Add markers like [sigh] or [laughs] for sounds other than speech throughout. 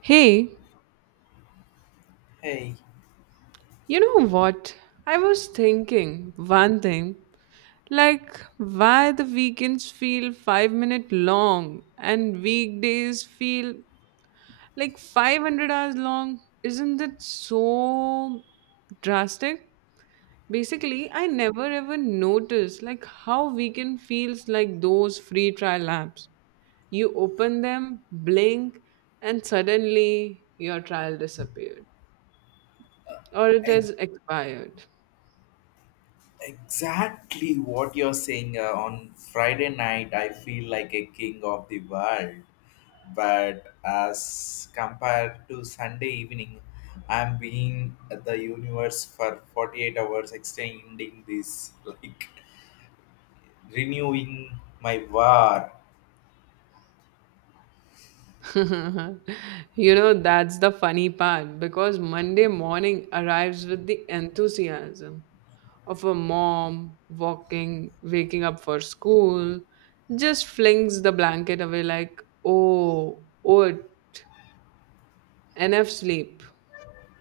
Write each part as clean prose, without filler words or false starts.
Hey, Hey, you know what? I was thinking one thing like why the weekends feel 5-minute long and weekdays feel like 500 hours long. Isn't that so drastic? Basically, I never ever noticed like how weekend feels like those free trial apps. You open them, blink, and suddenly your trial disappeared or it e- is expired. exactly what you're saying. On Friday night, I feel like a king of the world, but as compared to Sunday evening, I'm being at the universe for 48 hours, extending this, [laughs] like renewing my war. [laughs] You know, that's the funny part because Monday morning arrives with the enthusiasm of a mom walking, waking up for school, just flings the blanket away like, oh, oat, enough sleep,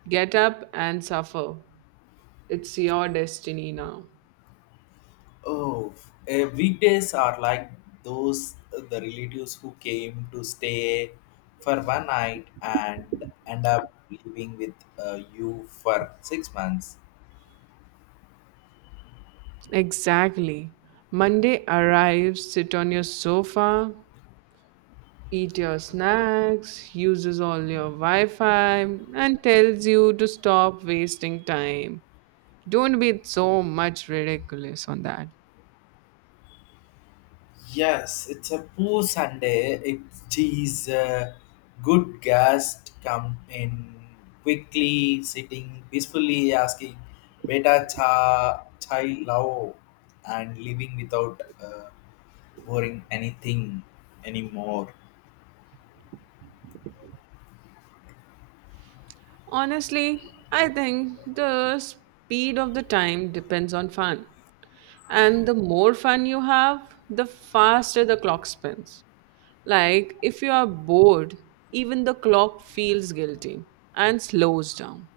get up and suffer. It's your destiny now. Oh, weekdays are like those the relatives who came to stay for one night and end up living with you for 6 months. Exactly. Monday arrives, sit on your sofa, eat your snacks, uses all your Wi Fi, and tells you to stop wasting time. Don't be so much ridiculous on that. Yes, it's a poor Sunday. It is a good guest come in quickly, sitting peacefully, asking beta cha chai lao, and leaving without worrying anything anymore. Honestly, I think the speed of the time depends on fun. And the more fun you have, the faster the clock spins. Like, if you are bored, even the clock feels guilty and slows down.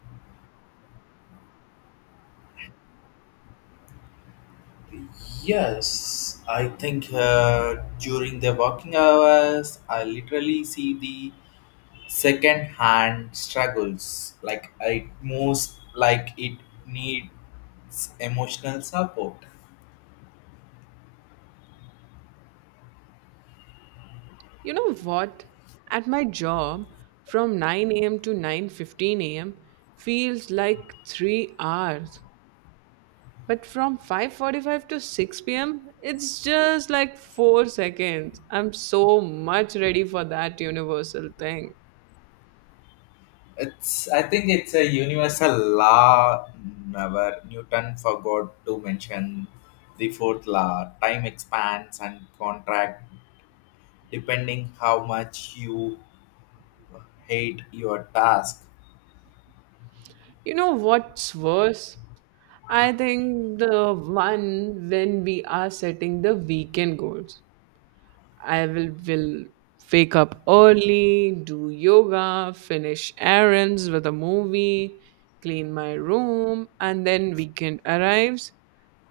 Yes, I think during the working hours, I literally see the second hand struggles. Like I most like it needs emotional support. You know what? At my job, from 9 a.m. to 9:15 a.m. feels like 3 hours. But from 5:45 to 6 p.m., it's just like 4 seconds. I'm so much ready for that universal thing. It's I think it's a universal law. Never Newton forgot to mention the fourth law. Time expands and contract depending how much you hate your task. You know what's worse? I think the one when we are setting the weekend goals. I will wake up early, do yoga, finish errands with a movie, clean my room, and then weekend arrives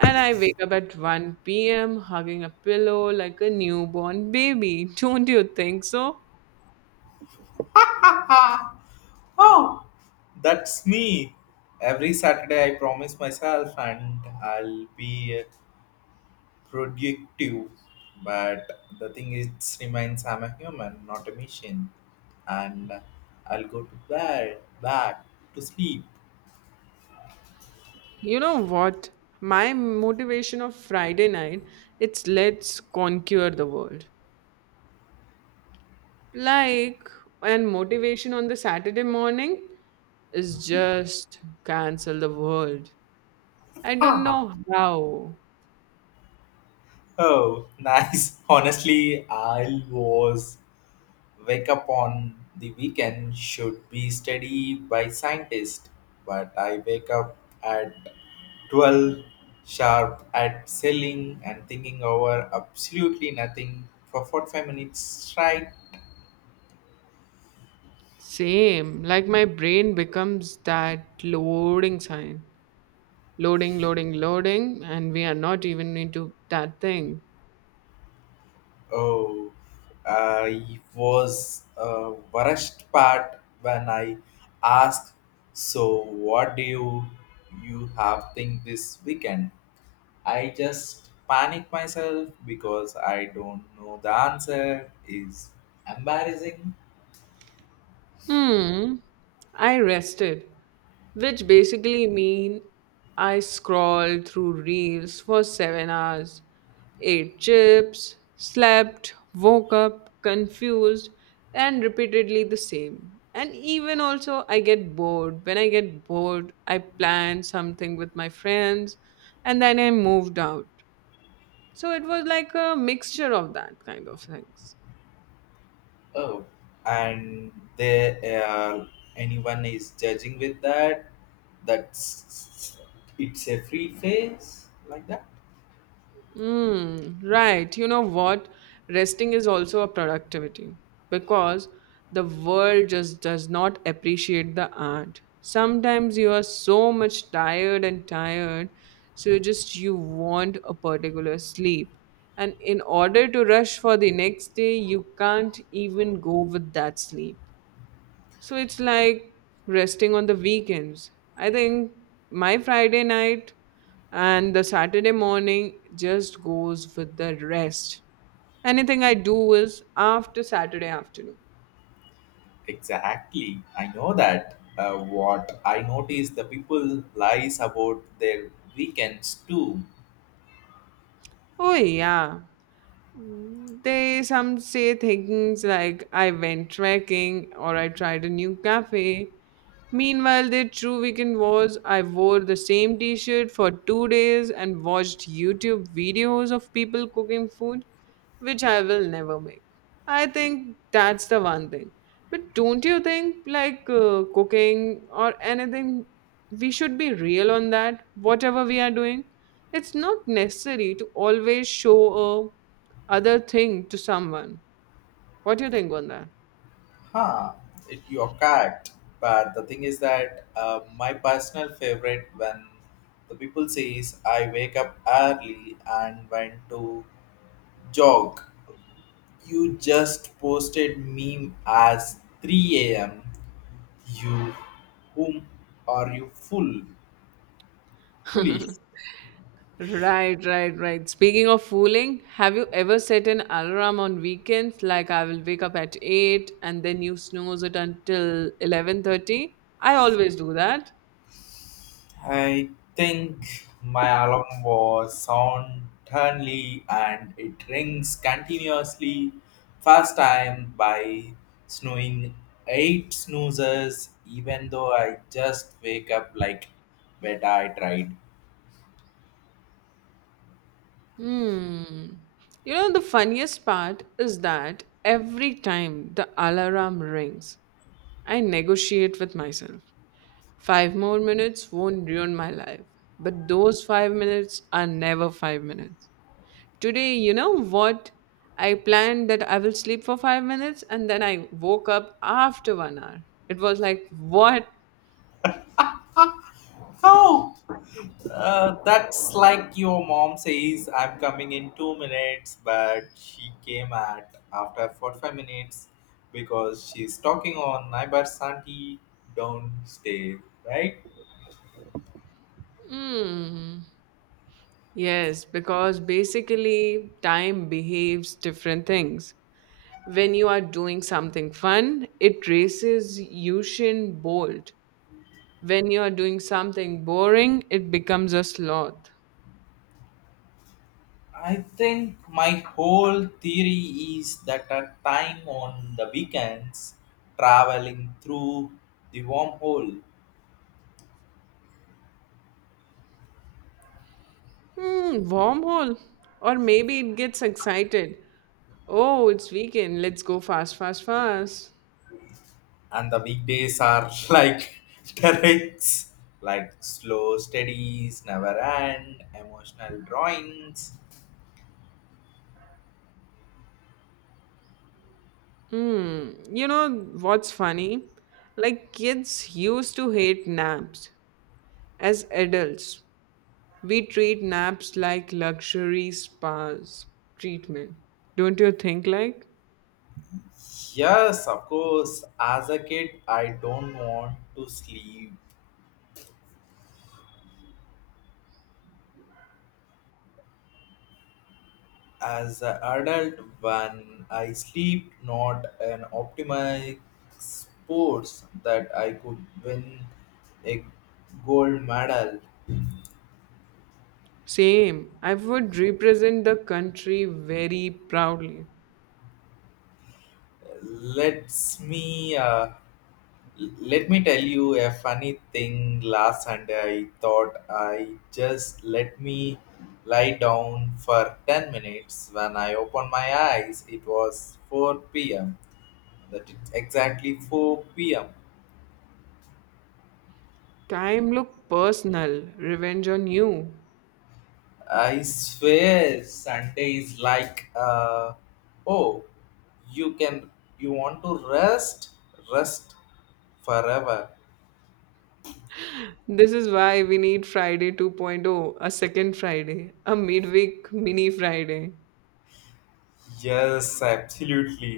and I wake up at 1 p.m. hugging a pillow like a newborn baby. [laughs] Don't you think so? That's me. Every Saturday, I promise myself, and I'll be productive. But the thing is, it reminds I'm a human, not a machine, and I'll go to bed, back to sleep. [laughs] You know what? My motivation of Friday night, it's let's conquer the world. Like and motivation on the Saturday morning is just cancel the world. I don't Ah, know how. oh, Nice. [laughs] Honestly, I was. Wake up on the weekend should be studied by scientists, but I wake up at 12 sharp at selling and thinking over absolutely nothing for 45 minutes straight. Same. Like my brain becomes that loading sign. Loading, loading, loading, and we are not even into that thing. Oh, I was Worst part when I asked, so you have think this weekend? I just panic myself because I don't know the answer is embarrassing. Hmm, I rested, which basically mean I scrolled through reels for 7 hours, ate chips, slept, woke up confused and repeatedly the same. And even also I get bored. When I get bored, I plan something with my friends and then I moved out. So it was like a mixture of that kind of things. Oh, and they Anyone is judging with that. That's it's a free phase like that. Mm, right. You know what? Resting is also a productivity because the world just does not appreciate the art. Sometimes you are so much tired and tired, so you just you want a particular sleep. And in order to rush for the next day, you can't even go with that sleep. So it's like resting on the weekends. I think my Friday night and the Saturday morning just goes with the rest. Anything I do is after Saturday afternoon. Exactly, I know that. What I notice the people lies about their weekends too. Oh yeah. They some say things like I went trekking or I tried a new cafe. Meanwhile, the true weekend was I wore the same t shirt for 2 days and watched YouTube videos of people cooking food, which I will never make. I think that's the one thing. But don't you think, like cooking or anything, we should be real on that, whatever we are doing? It's not necessary to always show a other thing to someone. What do you think on Huh, it, you're But the thing is that my personal favorite when the people says I wake up early and went to jog. You just posted meme as 3 a.m. You whom are you full foolish? that? [laughs] Right, right, right. Speaking of fooling, have you ever set an alarm on weekends like I will wake up at 8 and then you snooze it until 11:30? I always do that. I think my alarm was on turnly and it rings continuously. First time by snooing eight snoozers, even though I just wake up like beta I tried. Hmm. You know, the funniest part is that every time the alarm rings, I negotiate with myself. Five more minutes won't ruin my life, but those 5 minutes are never 5 minutes. Today, you know what? I planned that I will sleep for 5 minutes and then I woke up after 1 hour. It was like, what? Oh, that's like your mom says I'm coming in 2 minutes, but she came at after 45 minutes because she's talking on neighbor's auntie downstairs, right? Hmm. Yes, because basically time behaves different things. When you are doing something fun, it races Usain Bolt. When you are doing something boring, it becomes a sloth. I think my whole theory is that a time on the weekends traveling through the wormhole, Hmm, wormhole. Or maybe it gets excited. Oh, it's weekend. Let's go fast, fast, fast. and the weekdays are [laughs] like treks, like slow studies, never end, emotional drawings. Hmm. You know what's funny? Like kids used to hate naps. As adults, we treat naps like luxury spas treatment. Don't you think like? Yes, of course, as a kid, I don't want to sleep as an adult when I sleep not an optimized sports that I could win a gold medal. Same. I would represent the country very proudly. Let's me uh, let me tell you a funny thing. Last Sunday I thought I just let me lie down for 10 minutes. When I opened my eyes it was 4 p.m. That is exactly 4 p.m. Time look personal. Revenge on you. I swear Sunday is like oh you can you want to rest, rest forever. This is why we need Friday 2.0, a second Friday, a midweek mini Friday. Yes, absolutely,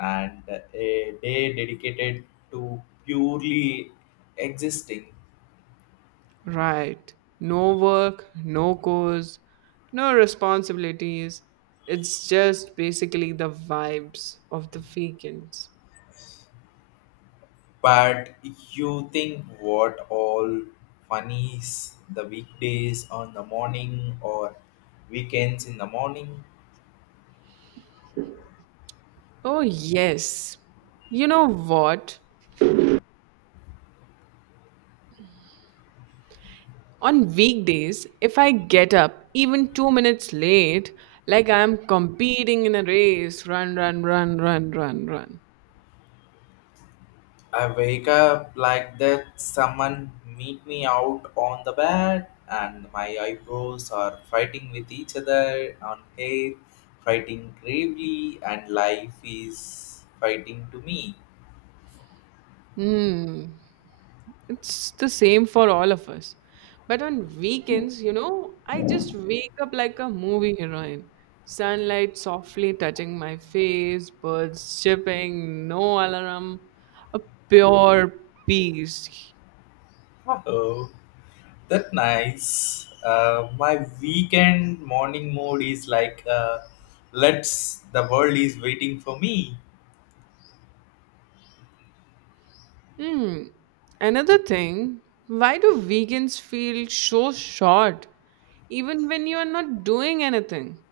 and a day dedicated to purely existing. Right. No work, no cause, no responsibilities. It's just basically the vibes of the weekends. But you think what all funnies the weekdays on the morning or weekends in the morning. Oh, yes. You know what? On weekdays, if I get up even 2 minutes late, like I'm competing in a race, run, run, run, run, run, run. I wake up like that, someone meet me out on the bed, and my eyebrows are fighting with each other on hair, fighting gravely, and life is fighting to me. Hmm. It's the same for all of us. But on weekends, you know, I just wake up like a movie heroine. Sunlight softly touching my face, birds chirping, no alarm, a pure peace. Oh, that nice. My weekend morning mood is like, the world is waiting for me. Hmm. Another thing, why do vegans feel so short even when you are not doing anything?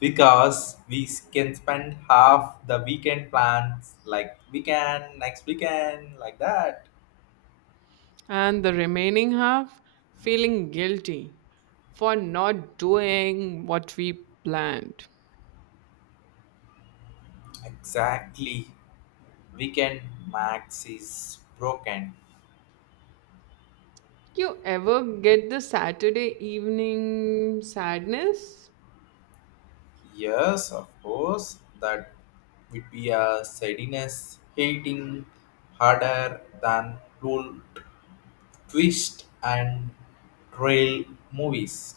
Because we can spend half the weekend plans like weekend next weekend like that. And the remaining half feeling guilty for not doing what we planned. Exactly, weekend max is broken. You ever get the Saturday evening sadness? Yes, of course, that would be a sadness hitting harder than rule twist and trail movies.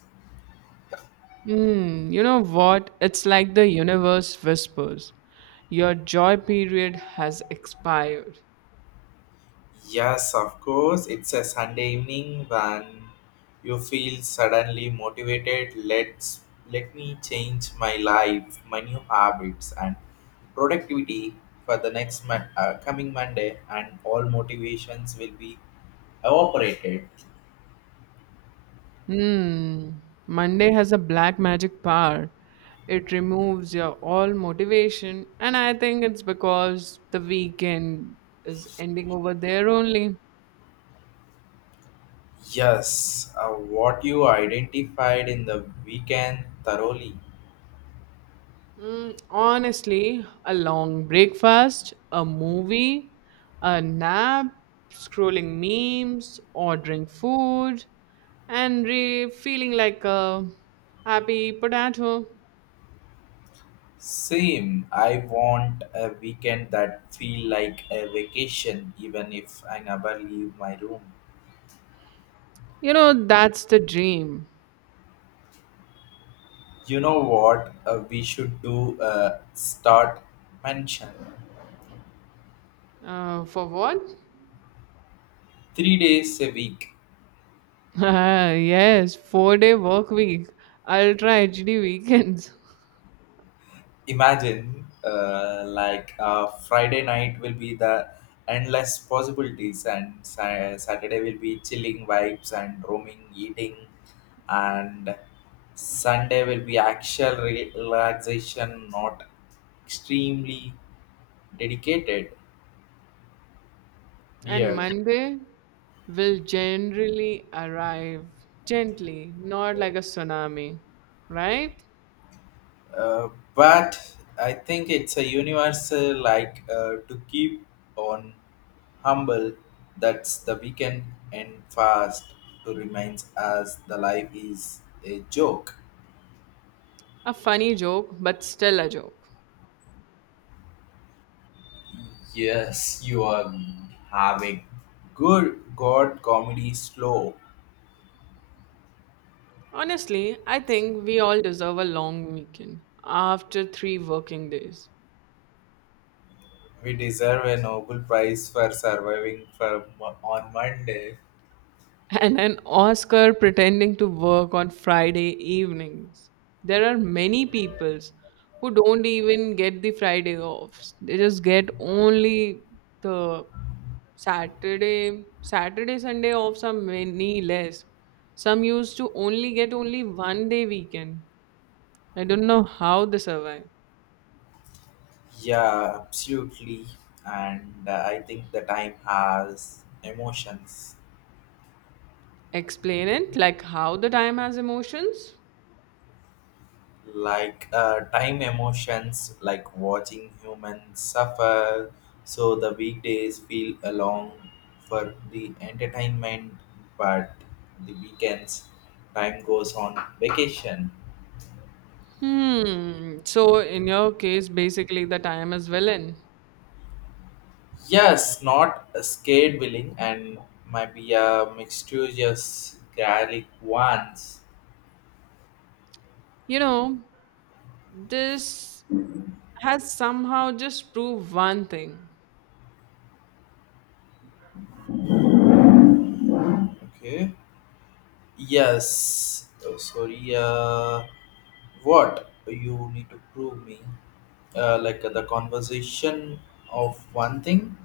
Mm, you know what? It's like the universe whispers. Your joy period has expired. Yes, of course. It's a Sunday evening when you feel suddenly motivated. Let me change my life, my new habits, and productivity for the next coming Monday, and all motivations will be evaporated. Hmm. Monday has a black magic power. It removes your all motivation, and I think it's because the weekend is ending over there only. Yes, what you identified in the weekend thoroughly. Mm, honestly, a long breakfast, a movie, a nap, scrolling memes, ordering food, and feeling like a happy potato. Same. I want a weekend that feel like a vacation, even if I never leave my room. You know, that's the dream. You know what? We should do a start mention. For what? 3 days a week. [laughs] Ah yes, 4 day work week, ultra HD weekends. Imagine friday night will be the endless possibilities, and saturday will be chilling vibes and roaming eating, and sunday will be actual relaxation, not extremely dedicated [laughs] And dear. Monday will generally arrive gently, not like a tsunami, right? Uh, but I think it's a universal like to keep on humble. That's the weekend and fast to remind us the life is a joke. A funny joke, but still a joke. Yes, you are having. Good God, comedy slow. Honestly, I think we all deserve a long weekend after 3 working days. We deserve a Nobel Prize for surviving for on Monday. And an Oscar pretending to work on Friday evenings. There are many peoples who don't even get the Friday off. They just get only the Saturday, Saturday, Sunday offs. Are many less. Some used to only get only 1 day weekend. I don't know how they survive. Yeah, absolutely. And I think the time has emotions. Explain it like how the time has emotions. Like time emotions like watching humans suffer, so the weekdays feel along for the entertainment, but the weekends time goes on vacation. Hmm. So in your case, basically the time is villain. Yes, not a scared willing and might be a mixturious garlic ones. You know, this has somehow just proved one thing. Okay, yes. Oh, sorry uh what you need to prove me, like the conversation of one thing.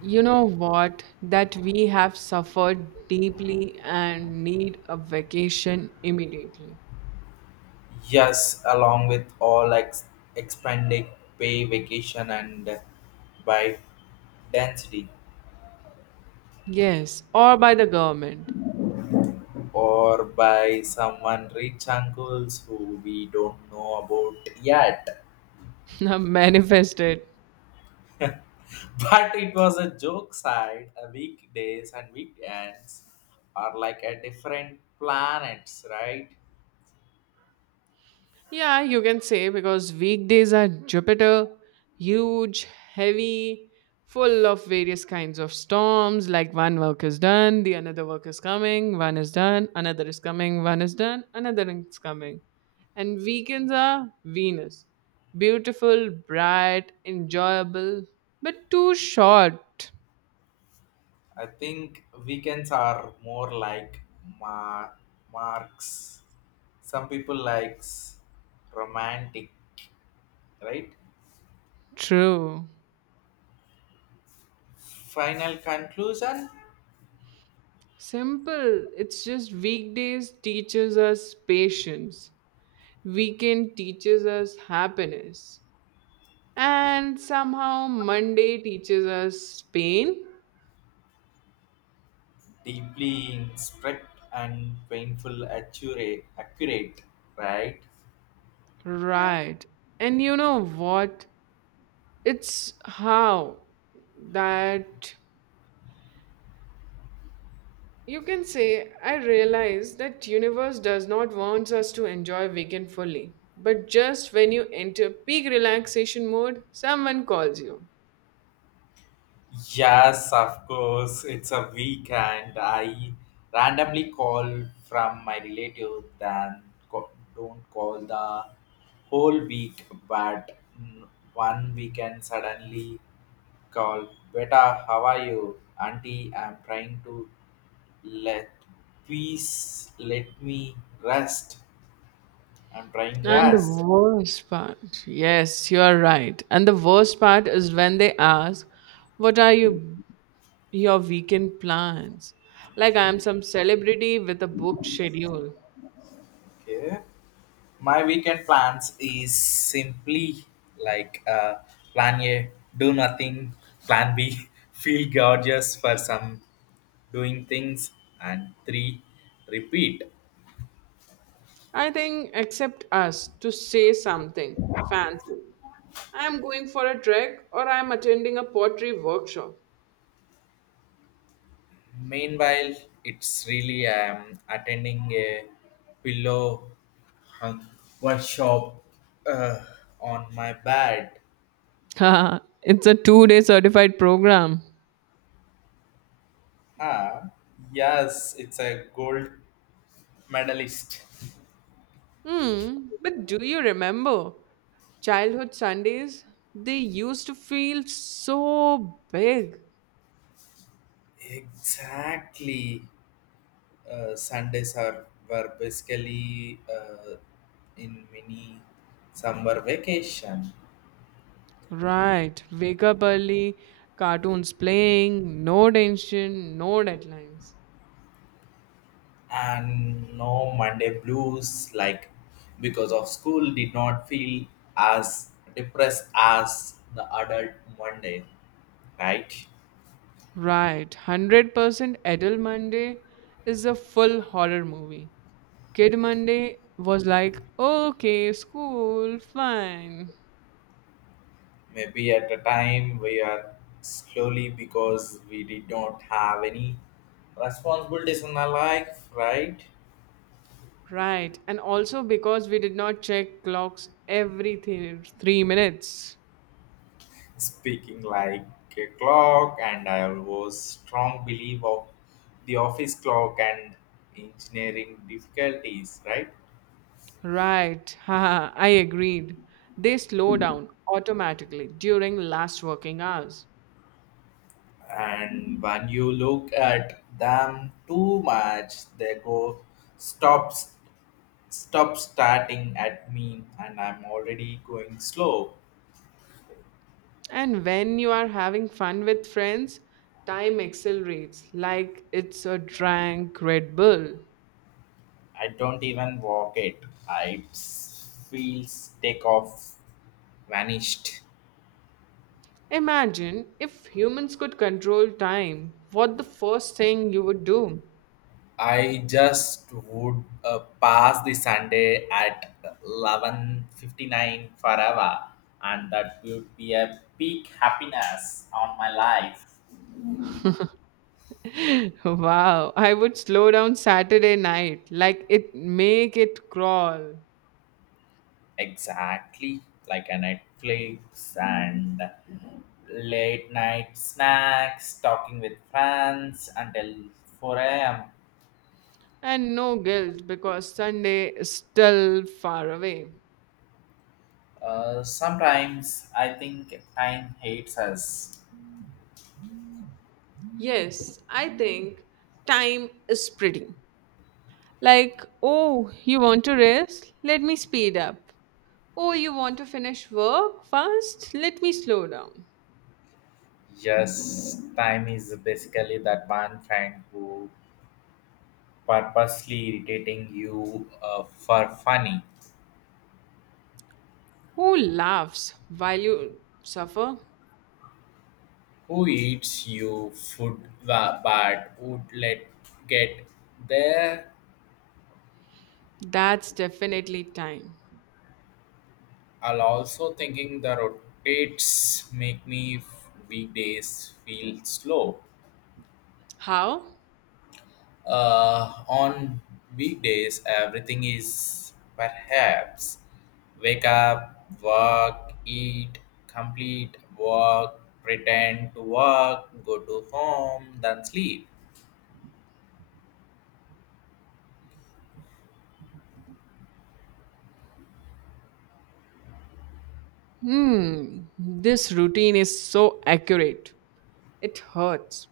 You know what? That we have suffered deeply and need a vacation immediately. Yes, along with all expanded pay vacation and by density, Yes, or by the government. or by someone rich uncles who we don't know about yet. [laughs] Manifested. [laughs] But it was a joke side, weekdays and weekends are like a different planets, right? Yeah, you can say because weekdays are Jupiter, huge, heavy, full of various kinds of storms. Like one work is done, the another work is coming, one is done, another is coming, one is done, another is coming. And weekends are Venus. Beautiful, bright, enjoyable, but too short. I think weekends are more like mar- marks. Some people likes romantic, right? True. Final conclusion: Simple. It's just weekdays teaches us patience. Weekend teaches us happiness and somehow Monday teaches us pain, deeply instruct and painful, accurate, accurate, right? right? And you know what? It's how that you can say I realize that universe does not wants us to enjoy weekend fully, but just when you enter peak relaxation mode, someone calls you. Yes, of course. It's a weekend. I randomly call from my relative, then co- don't call the whole week, but mm, one weekend suddenly call. Beta, how are you? Auntie, I'm trying to let peace, let me rest. I'm trying And the rest. worst part, yes, you are right. And the worst part is when they ask, what are you? Your weekend plans. Like I am some celebrity with a book schedule. Okay. My weekend plans is simply like plan A, do nothing, plan B, [laughs] feel gorgeous for some doing things, and three, repeat. I think except us to say something fancy. I am going for a trek or I am attending a pottery workshop. Meanwhile, it's really I am attending a pillow hung workshop uh, on my bed. [laughs] Haha, it's a 2 day certified program. Ah, yes, it's a gold medalist. Hmm, but do you remember childhood Sundays? They used to feel so big. Exactly. Sundays are were basically in mini summer vacation, Right. Wake up early, cartoons playing, no tension, no deadlines. and no Monday blues like because of school did not feel as depressed as the adult Monday, right? Right, 100% Adult Monday is a full horror movie. Kid Monday was like, okay, school, fine. Maybe at the time we are slowly because we did not have any responsibilities in our life, right? Right, and also because we did not check clocks every 3 minutes. Speaking like a clock, and I was strong belief of the office clock and engineering difficulties, right? Right, [laughs] haha, I agreed. They slow down automatically during last working hours. And when you look at them too much they go stops stop starting at me and I'm already going slow. And when you are having fun with friends, time accelerates like it's a drunk Red Bull. I don't even walk it. I feels take off vanished. Imagine if humans could control time, what the first thing you would do? I just would pass the Sunday at 11:59 forever, and that would be a peak happiness on my life. [laughs] Wow, I would slow down Saturday night, like it make it crawl. Exactly like a Netflix and late night snacks, talking with friends until 4 a.m. And no guilt because Sunday is still far away. Sometimes I think time hates us. Yes, I think time is pretty. Like, oh, you want to rest? Let me speed up. Oh, you want to finish work fast? Let me slow down. Yes, time is basically that one friend who purposely irritating you for funny. Who laughs while you suffer? Who eats you food but would let get there? That's definitely time. I'll also thinking the rotates make me weekdays feel slow. How? On weekdays, everything is perhaps wake up, work, eat, complete work, pretend to work, go to home, then sleep. Hmm, this routine is so accurate. It hurts.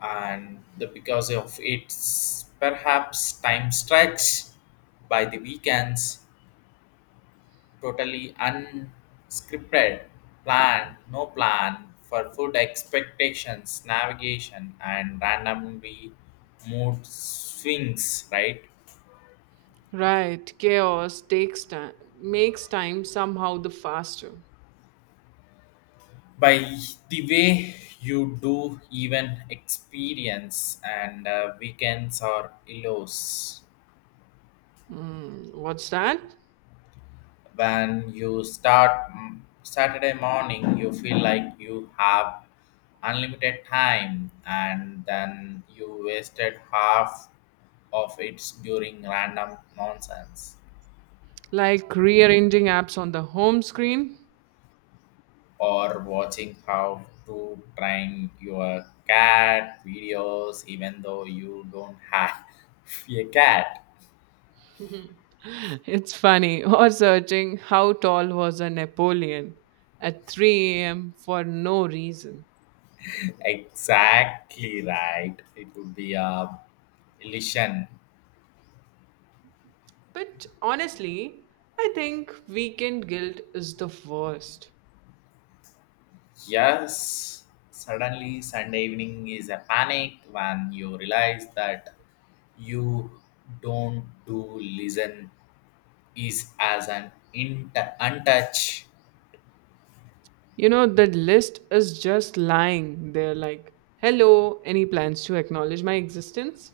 And the, because of its perhaps time stretch by the weekends, totally unscripted, plan, no plan for food expectations, navigation, and randomly mood swings, right? Right, chaos takes time, makes time somehow the faster. By the way, you do even experience and weekends or illos. Hmm, what's that? When you start Saturday morning, you feel like you have unlimited time, and then you wasted half of it during random nonsense Like rearranging apps on the home screen? or watching how to train your cat videos, even though you don't have [laughs] a cat. [laughs] It's funny. Or searching how tall was a Napoleon at 3 a.m. for no reason. Exactly right. It would be a illusion. But honestly, I think weekend guilt is the worst. Yes, suddenly Sunday evening is a panic when you realize that you don't do listen is as an in untouch. You know, the list is just lying there like, hello, any plans to acknowledge my existence?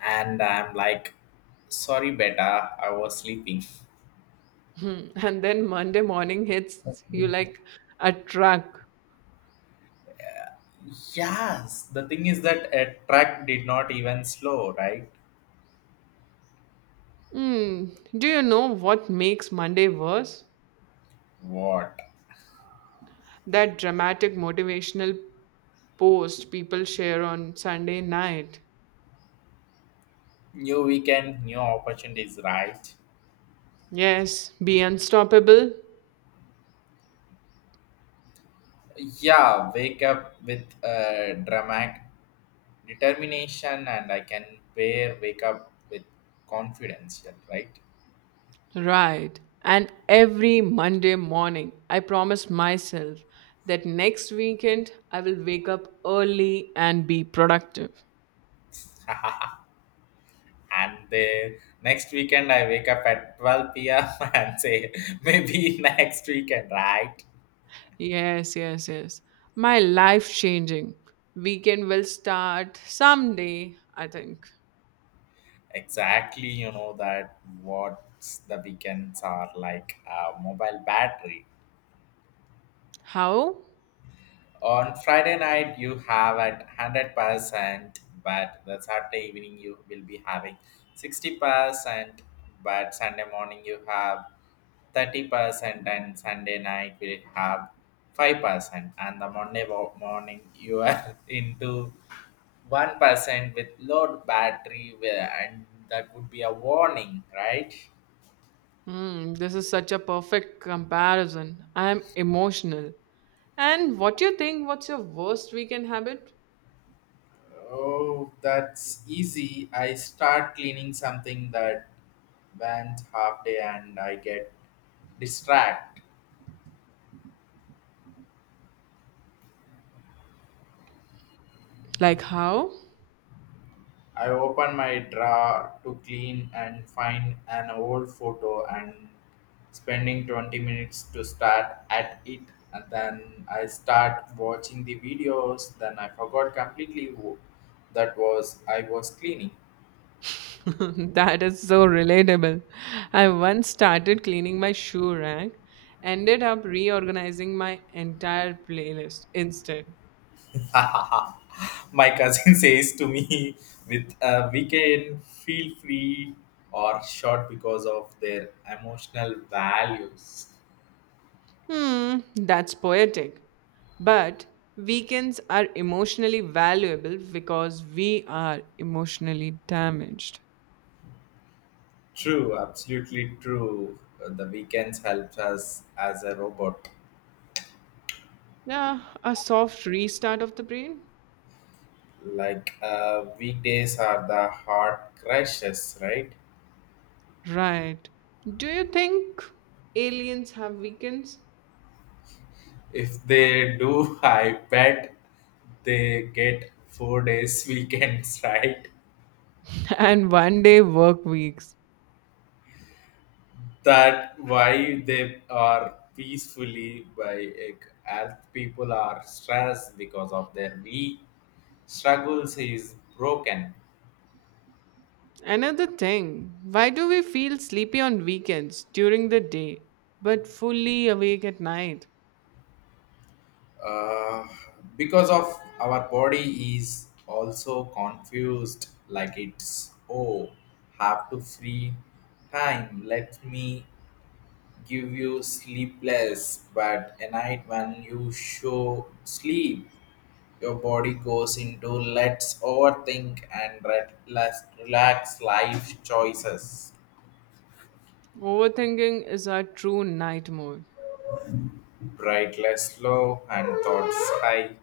And I'm like sorry beta I was sleeping. Hmm. [laughs] And then Monday morning hits you like a truck. Yes, the thing is that a truck did not even slow, right? Hmm. Do you know what makes Monday worse? What? That dramatic motivational post people share on Sunday night. New weekend, new opportunities, right? Yes, be unstoppable. Yeah, wake up with a dramatic determination and I can pair wake up with confidence, yeah, right? Right. And every Monday morning, I promise myself that next weekend I will wake up early and be productive. And the next weekend I wake up at 12 p.m. [laughs] and say maybe [laughs] next weekend, right? Yes, yes, yes. My life changing. Weekend will start someday, I think. Exactly, you know that what the weekends are like a mobile battery. How? On Friday night you have at 100%, but the Saturday evening you will be having 60%, but Sunday morning you have 30% and Sunday night will have 5% and the Monday morning you are [laughs] into 1% with low battery and that would be a warning, right? Hmm, this is such a perfect comparison. I am emotional. And what do you think? What's your worst weekend habit? Oh, that's easy. I start cleaning something that went half day and I get distracted. Like how? I opened my drawer to clean and find an old photo and spending 20 minutes to start at it and then I start watching the videos then I forgot completely who that was I was cleaning. [laughs] That is so relatable. I once started cleaning my shoe rack, ended up reorganizing my entire playlist instead. [laughs] My cousin [laughs] says to me with a weekend feel free or short because of their emotional values. Hmm, that's poetic. But weekends are emotionally valuable because we are emotionally damaged. True, absolutely true. The weekends helps us as a robot. Yeah, a soft restart of the brain? Like weekdays are the hard crashes, right? Right. Do you think aliens have weekends? If they do, [laughs] I bet they get 4 days [laughs] weekends, right? [laughs] And 1 day work weeks. That why they are peacefully by as people are stressed because of their week struggles is broken. Another thing, why do we feel sleepy on weekends during the day but fully awake at night? uh, because of our body is also confused like it's oh have to free time let me give you sleepless but a night when you show sleep your body goes into let's overthink and let less relax life choices. Overthinking is our true night mode. Bright less low and thoughts high.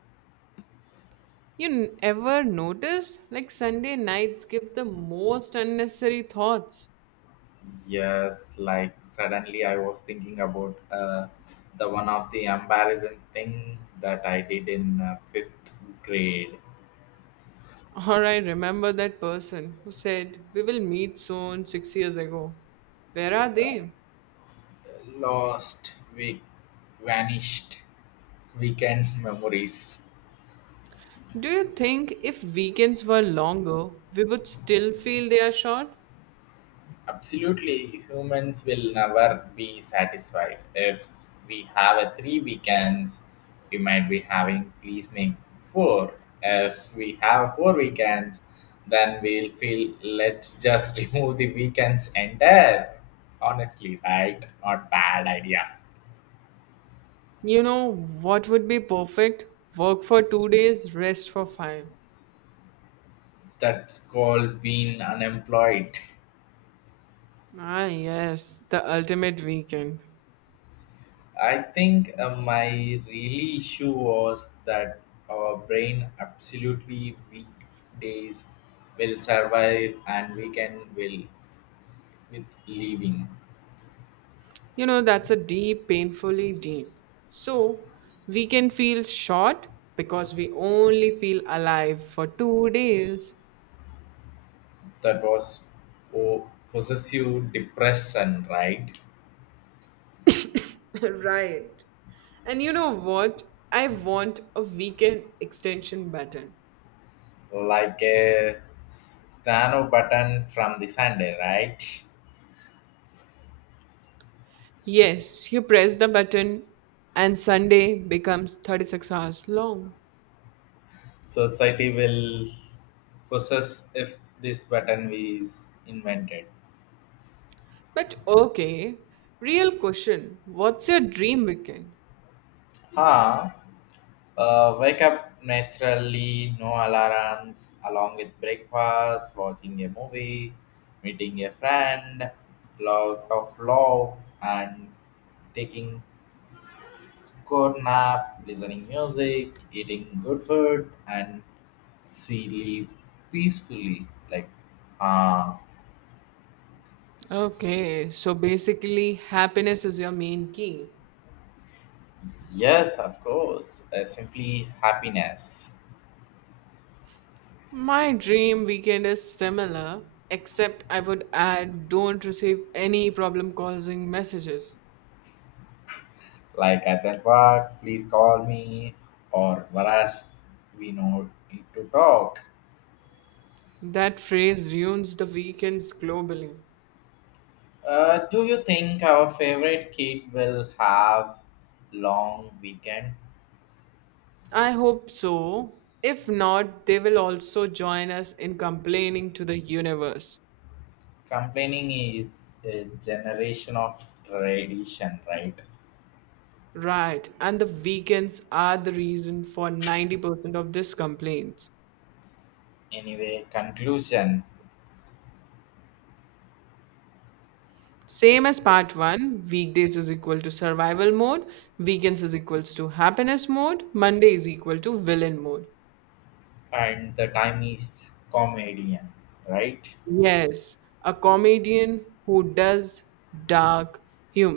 You ever notice? Like Sunday nights give the most unnecessary thoughts. Yes, like suddenly I was thinking about the one of the embarrassing thing that I did in fifth grade. Or I remember that person who said, we will meet soon 6 years ago. Where are they? Lost, we vanished weekend [laughs] memories. Do you think if weekends were longer, we would still feel they are short? Absolutely, humans will never be satisfied. If we have a 3 weekends, we might be having please make four. If we have 4 weekends, then we'll feel let's just [laughs] remove the weekends entire. Honestly, right? Not bad idea. You know what would be perfect? Work for 2 days, rest for 5. That's called being unemployed. [laughs] Ah, yes, the ultimate weekend. I think my really issue was that our brain absolutely weekdays will survive and weekend will with leaving. You know, that's a deep, painfully deep. So, we can feel short because we only feel alive for 2 days. That was possessive depression, right? [laughs] Right. And you know what? I want a weekend extension button. Like a stano button from the Sunday, right? Yes, you press the button and Sunday becomes 36 hours long. Society will possess if this button is invented. But okay, real question. What's your dream weekend? Huh? Wake up naturally, no alarms, along with breakfast, watching a movie, meeting a friend, lot of love, and taking good nap, listening music, eating good food, and sleep peacefully. Like, uh, Okay, so basically, happiness is your main key. yes, of course, simply happiness. My dream weekend is similar, except I would add don't receive any problem causing messages. Like "I at work, please call me, or whereas we know need to talk. That phrase ruins the weekends globally. Do you think our favorite kid will have long weekend? I hope so. If not, they will also join us in complaining to the universe. Complaining is a generation of tradition, right? Right, and the weekends are the reason for 90% of these complaints. Anyway, conclusion Same as part 1, weekdays is equal to survival mode, weekends is equals to happiness mode, Monday is equal to villain mode. and the time is comedian, right? Yes, a comedian who does dark humor.